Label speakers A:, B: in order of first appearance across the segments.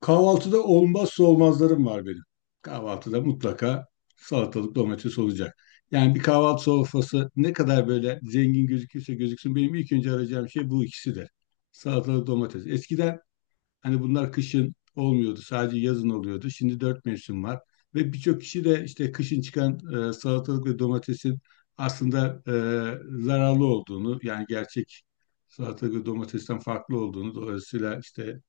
A: Kahvaltıda olmazsa olmazlarım var benim. Kahvaltıda mutlaka salatalık domates olacak. Yani bir kahvaltı sofrası ne kadar böyle zengin gözükürse gözüksün benim ilk önce arayacağım şey bu ikisidir. Salatalık domates. Eskiden hani bunlar kışın olmuyordu. Sadece yazın oluyordu. Şimdi dört mevsim var. Ve birçok kişi de işte kışın çıkan salatalık ve domatesin aslında zararlı olduğunu yani gerçek salatalık ve domatesten farklı olduğunu dolayısıyla işte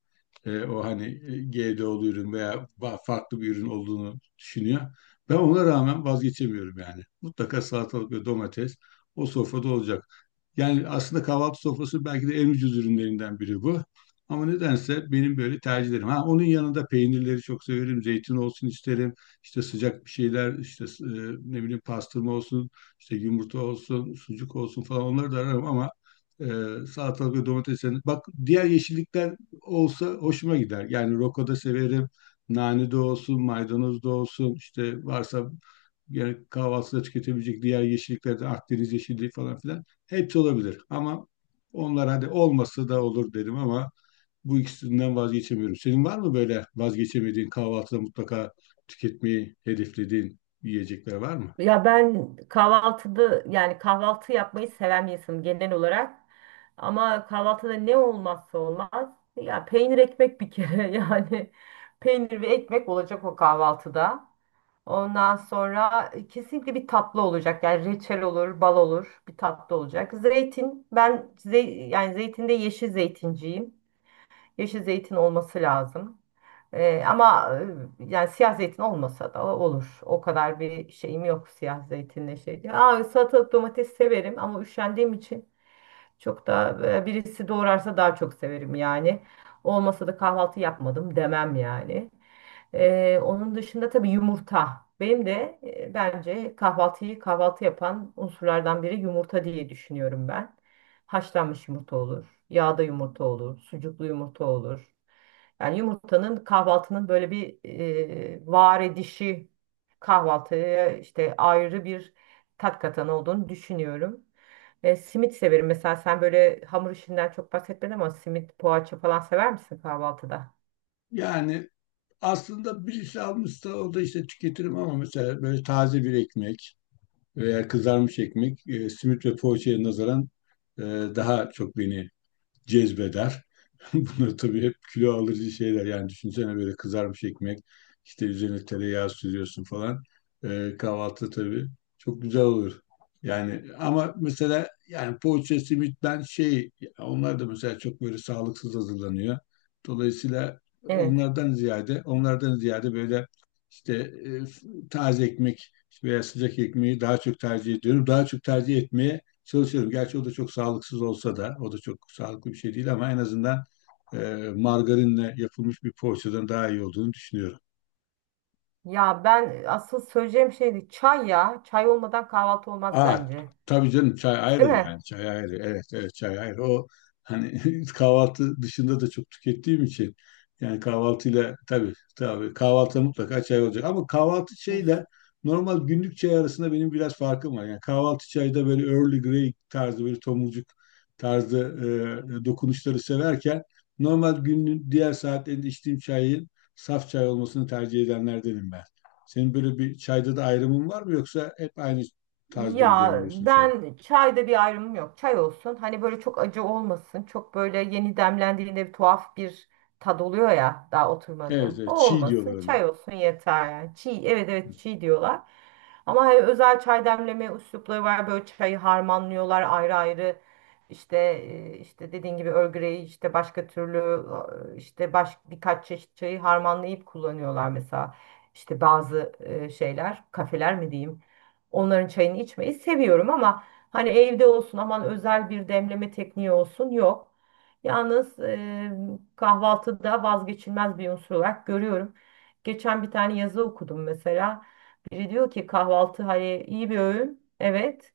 A: o hani GDO'lu ürün veya farklı bir ürün olduğunu düşünüyor. Ben ona rağmen vazgeçemiyorum yani. Mutlaka salatalık ve domates o sofrada olacak. Yani aslında kahvaltı sofrası belki de en ucuz ürünlerinden biri bu. Ama nedense benim böyle tercihlerim. Ha, onun yanında peynirleri çok severim. Zeytin olsun isterim. İşte sıcak bir şeyler, işte ne bileyim pastırma olsun, işte yumurta olsun, sucuk olsun falan onları da ararım ama e, salatalık ve domates. Bak diğer yeşillikler olsa hoşuma gider. Yani roko da severim. Nane de olsun, maydanoz da olsun. İşte varsa yani kahvaltıda tüketebilecek diğer yeşilliklerden Akdeniz yeşilliği falan filan hepsi olabilir. Ama onlar hadi olmasa da olur derim ama bu ikisinden vazgeçemiyorum. Senin var mı böyle vazgeçemediğin kahvaltıda mutlaka tüketmeyi hedeflediğin yiyecekler var mı?
B: Ya ben kahvaltıda yani kahvaltı yapmayı seven bir insanım genel olarak. Ama kahvaltıda ne olmazsa olmaz. Ya peynir ekmek bir kere yani peynir ve ekmek olacak o kahvaltıda. Ondan sonra kesinlikle bir tatlı olacak. Yani reçel olur, bal olur, bir tatlı olacak. Zeytin ben yani zeytinde yeşil zeytinciyim. Yeşil zeytin olması lazım. Ama yani siyah zeytin olmasa da olur. O kadar bir şeyim yok siyah zeytinle şey diye. Salatalık domates severim, ama üşendiğim için çok da birisi doğrarsa daha çok severim yani. Olmasa da kahvaltı yapmadım demem yani. Onun dışında tabii yumurta. Benim de bence kahvaltıyı kahvaltı yapan unsurlardan biri yumurta diye düşünüyorum ben. Haşlanmış yumurta olur, yağda yumurta olur, sucuklu yumurta olur. Yani yumurtanın kahvaltının böyle bir var edişi, kahvaltıya işte ayrı bir tat katan olduğunu düşünüyorum. Simit severim. Mesela sen böyle hamur işinden çok bahsetmedin, ama simit, poğaça falan sever misin kahvaltıda?
A: Yani aslında birisi almışsa o da işte tüketirim ama mesela böyle taze bir ekmek veya kızarmış ekmek simit ve poğaçaya nazaran e, daha çok beni cezbeder. Bunlar tabii hep kilo alıcı şeyler. Yani düşünsene böyle kızarmış ekmek, işte üzerine tereyağı sürüyorsun falan. Kahvaltı tabii çok güzel olur. Yani ama mesela yani poğaça, simit ben şey onlar da mesela çok böyle sağlıksız hazırlanıyor. Dolayısıyla
B: Evet.
A: onlardan ziyade böyle işte taze ekmek veya sıcak ekmeği daha çok tercih ediyorum. Daha çok tercih etmeye çalışıyorum. Gerçi o da çok sağlıksız olsa da, o da çok sağlıklı bir şey değil ama en azından e, margarinle yapılmış bir poğaçadan daha iyi olduğunu düşünüyorum.
B: Ya ben asıl söyleyeceğim şeydi çay ya. Çay olmadan kahvaltı olmaz
A: Aa,
B: bence.
A: tabii canım çay ayrı
B: Değil
A: yani çay ayrı, evet evet, çay ayrı o hani kahvaltı dışında da çok tükettiğim için yani kahvaltıyla tabii tabii kahvaltıda mutlaka çay olacak ama kahvaltı
B: mi?
A: çayıyla normal günlük çay arasında benim biraz farkım var. Yani kahvaltı çayda böyle Early Grey tarzı böyle tomurcuk tarzı dokunuşları severken normal günün diğer saatlerinde içtiğim çayın saf çay olmasını tercih edenlerdenim ben. Senin böyle bir çayda da ayrımın var mı yoksa hep aynı tarzda mı
B: Ya
A: demliyorsun çayı?
B: ben çayda bir ayrımım yok. Çay olsun. Hani böyle çok acı olmasın. Çok böyle yeni demlendiğinde bir tuhaf bir tad oluyor ya daha
A: Evet,
B: oturmadan. O
A: evet, çiğ
B: olmasın.
A: diyorlar ona.
B: Çay olsun yeter yani. Çiğ, evet, evet, çiğ diyorlar. Ama hani özel çay demleme üslupları var. Böyle çayı harmanlıyorlar ayrı ayrı. İşte işte dediğin gibi Earl, işte başka türlü, işte birkaç çeşit çayı harmanlayıp kullanıyorlar mesela. İşte bazı şeyler, kafeler mi diyeyim, onların çayını içmeyi seviyorum, ama hani evde olsun aman özel bir demleme tekniği olsun yok. Yalnız kahvaltıda vazgeçilmez bir unsur olarak görüyorum. Geçen bir tane yazı okudum mesela. Biri diyor ki kahvaltı hani iyi bir öğün. Evet.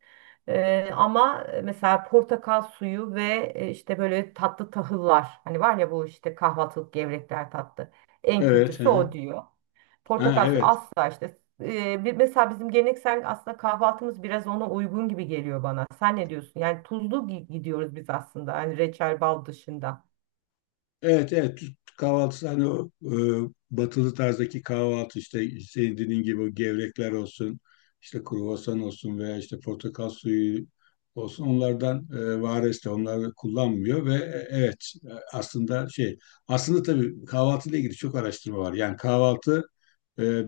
B: Ama mesela portakal suyu ve işte böyle tatlı tahıllar. Hani var ya bu işte kahvaltılık gevrekler tatlı. En
A: Evet, hı
B: kötüsü
A: hı.
B: o diyor.
A: Ha,
B: Portakal suyu
A: evet.
B: asla işte. Mesela bizim geleneksel aslında kahvaltımız biraz ona uygun gibi geliyor bana. Sen ne diyorsun? Yani tuzlu gidiyoruz biz aslında. Hani reçel bal dışında.
A: Evet evet Türk kahvaltısı hani o batılı tarzdaki kahvaltı işte senin dediğin gibi o gevrekler olsun, işte kruvasan olsun veya işte portakal suyu olsun, onlardan vares de onları kullanmıyor ve evet aslında şey aslında tabii kahvaltıyla ilgili çok araştırma var. Yani kahvaltı e,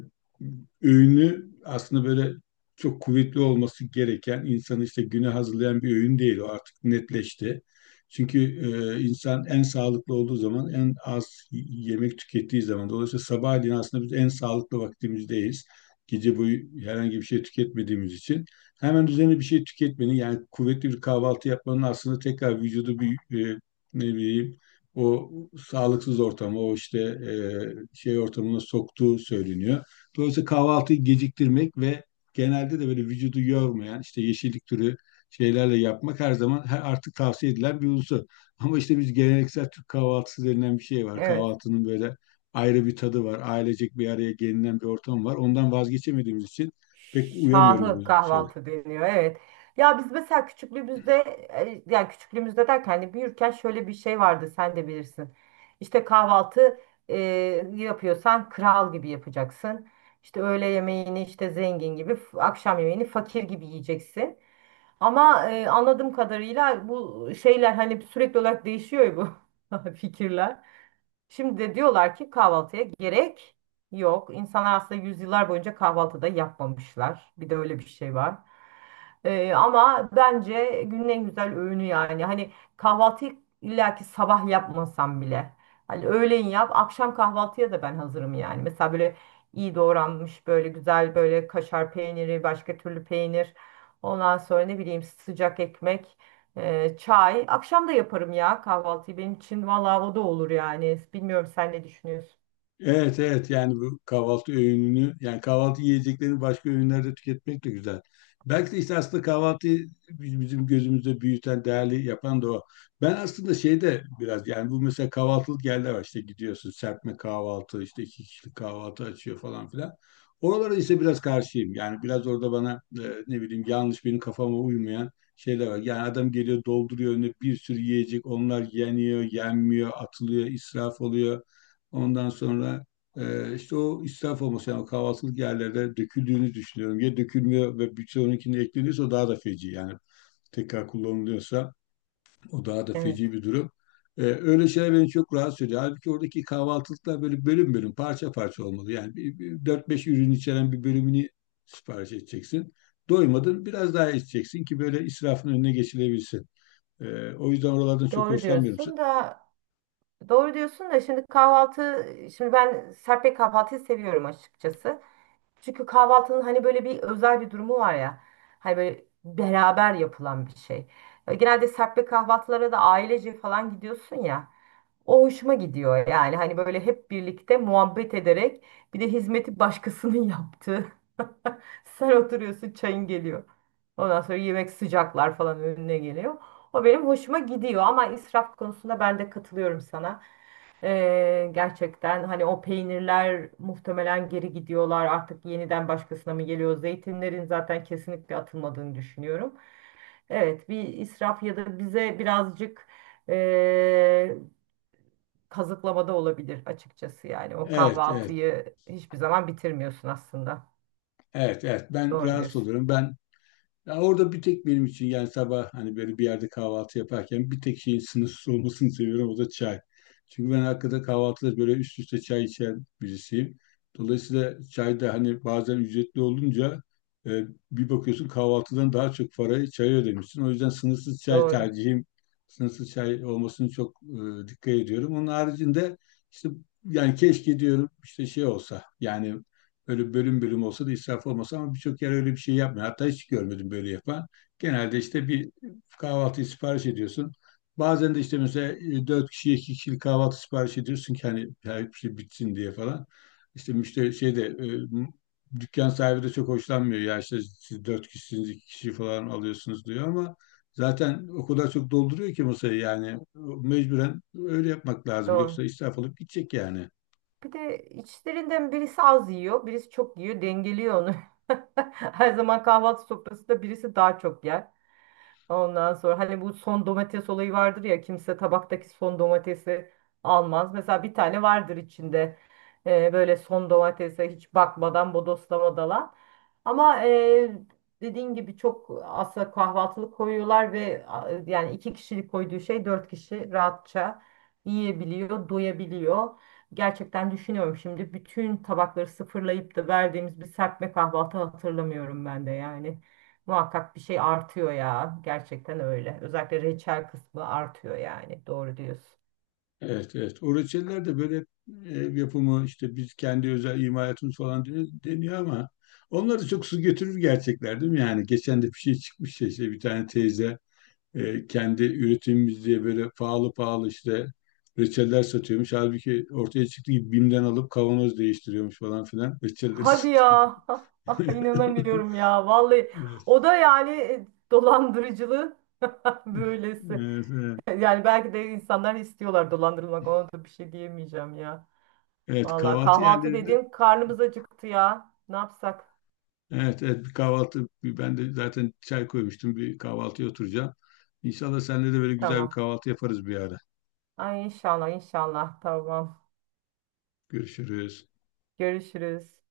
A: öğünü aslında böyle çok kuvvetli olması gereken, insanı işte güne hazırlayan bir öğün değil, o artık netleşti. Çünkü insan en sağlıklı olduğu zaman en az yemek tükettiği zaman, dolayısıyla sabahleyin aslında biz en sağlıklı vaktimizdeyiz. Gece boyu herhangi bir şey tüketmediğimiz için hemen üzerine bir şey tüketmenin yani kuvvetli bir kahvaltı yapmanın aslında tekrar vücudu bir e, ne bileyim o sağlıksız ortama, o işte şey ortamına soktuğu söyleniyor. Dolayısıyla kahvaltıyı geciktirmek ve genelde de böyle vücudu yormayan işte yeşillik türü şeylerle yapmak her zaman her artık tavsiye edilen bir unsur. Ama işte biz geleneksel Türk kahvaltısı denilen bir şey var.
B: Evet.
A: Kahvaltının böyle ayrı bir tadı var. Ailecek bir araya gelinen bir ortam var. Ondan vazgeçemediğimiz için pek uyamıyoruz bu
B: Şahı
A: şeyler.
B: kahvaltı deniyor. Evet. Ya biz mesela küçüklüğümüzde, yani küçüklüğümüzde derken hani büyürken, şöyle bir şey vardı, sen de bilirsin. İşte kahvaltı e, yapıyorsan kral gibi yapacaksın. İşte öğle yemeğini işte zengin gibi, akşam yemeğini fakir gibi yiyeceksin. Ama anladığım kadarıyla bu şeyler hani sürekli olarak değişiyor ya, bu fikirler. Şimdi de diyorlar ki kahvaltıya gerek yok. İnsanlar aslında yüzyıllar boyunca kahvaltıda yapmamışlar. Bir de öyle bir şey var. Ama bence günün en güzel öğünü yani. Hani kahvaltıyı illaki sabah yapmasam bile, hani öğleyin yap, akşam kahvaltıya da ben hazırım yani. Mesela böyle iyi doğranmış böyle güzel böyle kaşar peyniri, başka türlü peynir. Ondan sonra ne bileyim sıcak ekmek. Çay. Akşam da yaparım ya kahvaltıyı. Benim için valla o da olur yani. Bilmiyorum, sen ne düşünüyorsun?
A: Evet evet, yani bu kahvaltı öğününü yani kahvaltı yiyeceklerini başka öğünlerde tüketmek de güzel. Belki de işte aslında kahvaltıyı bizim gözümüzde büyüten, değerli yapan da o. Ben aslında şeyde biraz yani bu mesela kahvaltılık yerler var, işte gidiyorsun serpme kahvaltı işte iki kişilik kahvaltı açıyor falan filan. Oralara işte biraz karşıyım yani biraz orada bana ne bileyim yanlış, benim kafama uymayan şeyler var. Yani adam geliyor dolduruyor önüne bir sürü yiyecek, onlar yeniyor, yenmiyor, atılıyor, israf oluyor. Ondan sonra işte o israf olması yani o kahvaltılık yerlerde döküldüğünü düşünüyorum. Ya dökülmüyor ve birçoğununkine ekleniyorsa o daha da feci yani tekrar kullanılıyorsa o daha da
B: Evet.
A: feci bir durum. Öyle şeyler beni çok rahatsız ediyor. Halbuki oradaki kahvaltılıklar böyle bölüm bölüm, parça parça olmalı. Yani 4-5 ürün içeren bir bölümünü sipariş edeceksin. Doymadın biraz daha içeceksin ki böyle israfın önüne geçilebilsin. O yüzden oralardan çok
B: Doğru
A: hoşlanmıyorum.
B: diyorsun da doğru diyorsun da, şimdi ben serpme kahvaltıyı seviyorum açıkçası. Çünkü kahvaltının hani böyle bir özel bir durumu var ya. Hani böyle beraber yapılan bir şey. Genelde serpme kahvaltılara da ailece falan gidiyorsun ya. O hoşuma gidiyor yani, hani böyle hep birlikte muhabbet ederek, bir de hizmeti başkasının yaptığı. Sen oturuyorsun çayın geliyor. Ondan sonra yemek sıcaklar falan önüne geliyor. O benim hoşuma gidiyor, ama israf konusunda ben de katılıyorum sana. Gerçekten hani o peynirler muhtemelen geri gidiyorlar, artık yeniden başkasına mı geliyor? Zeytinlerin zaten kesinlikle atılmadığını düşünüyorum. Evet, bir israf ya da bize birazcık eee, kazıklamada olabilir açıkçası yani. O
A: Evet, evet,
B: kahvaltıyı hiçbir zaman bitirmiyorsun aslında.
A: evet, evet. Ben
B: Doğru
A: rahatsız
B: diyorsun.
A: oluyorum. Ben ya orada bir tek benim için yani sabah hani böyle bir yerde kahvaltı yaparken bir tek şeyin sınırsız olmasını seviyorum, o da çay. Çünkü ben hakikaten kahvaltıda böyle üst üste çay içen birisiyim. Dolayısıyla çay da hani bazen ücretli olunca e, bir bakıyorsun kahvaltıdan daha çok parayı çaya ödemişsin. O yüzden sınırsız çay
B: Doğru.
A: tercihim, sınırsız çay olmasını çok dikkat ediyorum. Onun haricinde işte yani keşke diyorum işte şey olsa yani, böyle bölüm bölüm olsa da israf olmasa, ama birçok yer öyle bir şey yapmıyor. Hatta hiç görmedim böyle yapan. Genelde işte bir kahvaltıyı sipariş ediyorsun. Bazen de işte mesela dört kişiye iki kişilik kahvaltı sipariş ediyorsun ki hani her şey bitsin diye falan. İşte müşteri şeyde dükkan sahibi de çok hoşlanmıyor. Ya işte siz dört kişisiniz iki kişi falan alıyorsunuz diyor ama zaten o kadar çok dolduruyor ki masayı yani mecburen öyle yapmak lazım.
B: Doğru.
A: Yoksa israf olup gidecek yani.
B: Bir de içlerinden birisi az yiyor, birisi çok yiyor, dengeliyor onu. Her zaman kahvaltı sofrasında birisi daha çok yer. Ondan sonra hani bu son domates olayı vardır ya, kimse tabaktaki son domatesi almaz. Mesela bir tane vardır içinde, böyle son domatese hiç bakmadan bodoslamadan. Ama dediğin gibi çok aslında kahvaltılık koyuyorlar ve yani iki kişilik koyduğu şey dört kişi rahatça yiyebiliyor, doyabiliyor. Gerçekten düşünüyorum, şimdi bütün tabakları sıfırlayıp da verdiğimiz bir serpme kahvaltı hatırlamıyorum ben de yani. Muhakkak bir şey artıyor ya. Gerçekten öyle. Özellikle reçel kısmı artıyor yani. Doğru diyorsun.
A: Evet, evet. O reçeller de böyle ev yapımı, işte biz kendi özel imalatımız falan deniyor ama onlar da çok su götürür gerçekler değil mi? Yani geçen de bir şey çıkmış ya, işte bir tane teyze kendi üretimimiz diye böyle pahalı pahalı işte reçeller satıyormuş. Halbuki ortaya çıktı gibi BİM'den alıp kavanoz değiştiriyormuş falan filan. Reçelleri
B: Hadi
A: satıyor.
B: ya. İnanamıyorum ya. Vallahi
A: Evet.
B: o da yani dolandırıcılığı böylesi.
A: Evet, evet.
B: Yani belki de insanlar istiyorlar dolandırılmak. Ona da bir şey diyemeyeceğim ya.
A: Evet,
B: Vallahi
A: kahvaltı
B: kahvaltı
A: yerlerinde.
B: dediğim karnımız acıktı ya. Ne yapsak?
A: Evet, evet, bir kahvaltı bir- ben de zaten çay koymuştum, bir kahvaltıya oturacağım. İnşallah seninle de böyle güzel bir
B: Tamam.
A: kahvaltı yaparız bir ara.
B: Ay, inşallah, inşallah. Tamam.
A: Görüşürüz.
B: Görüşürüz.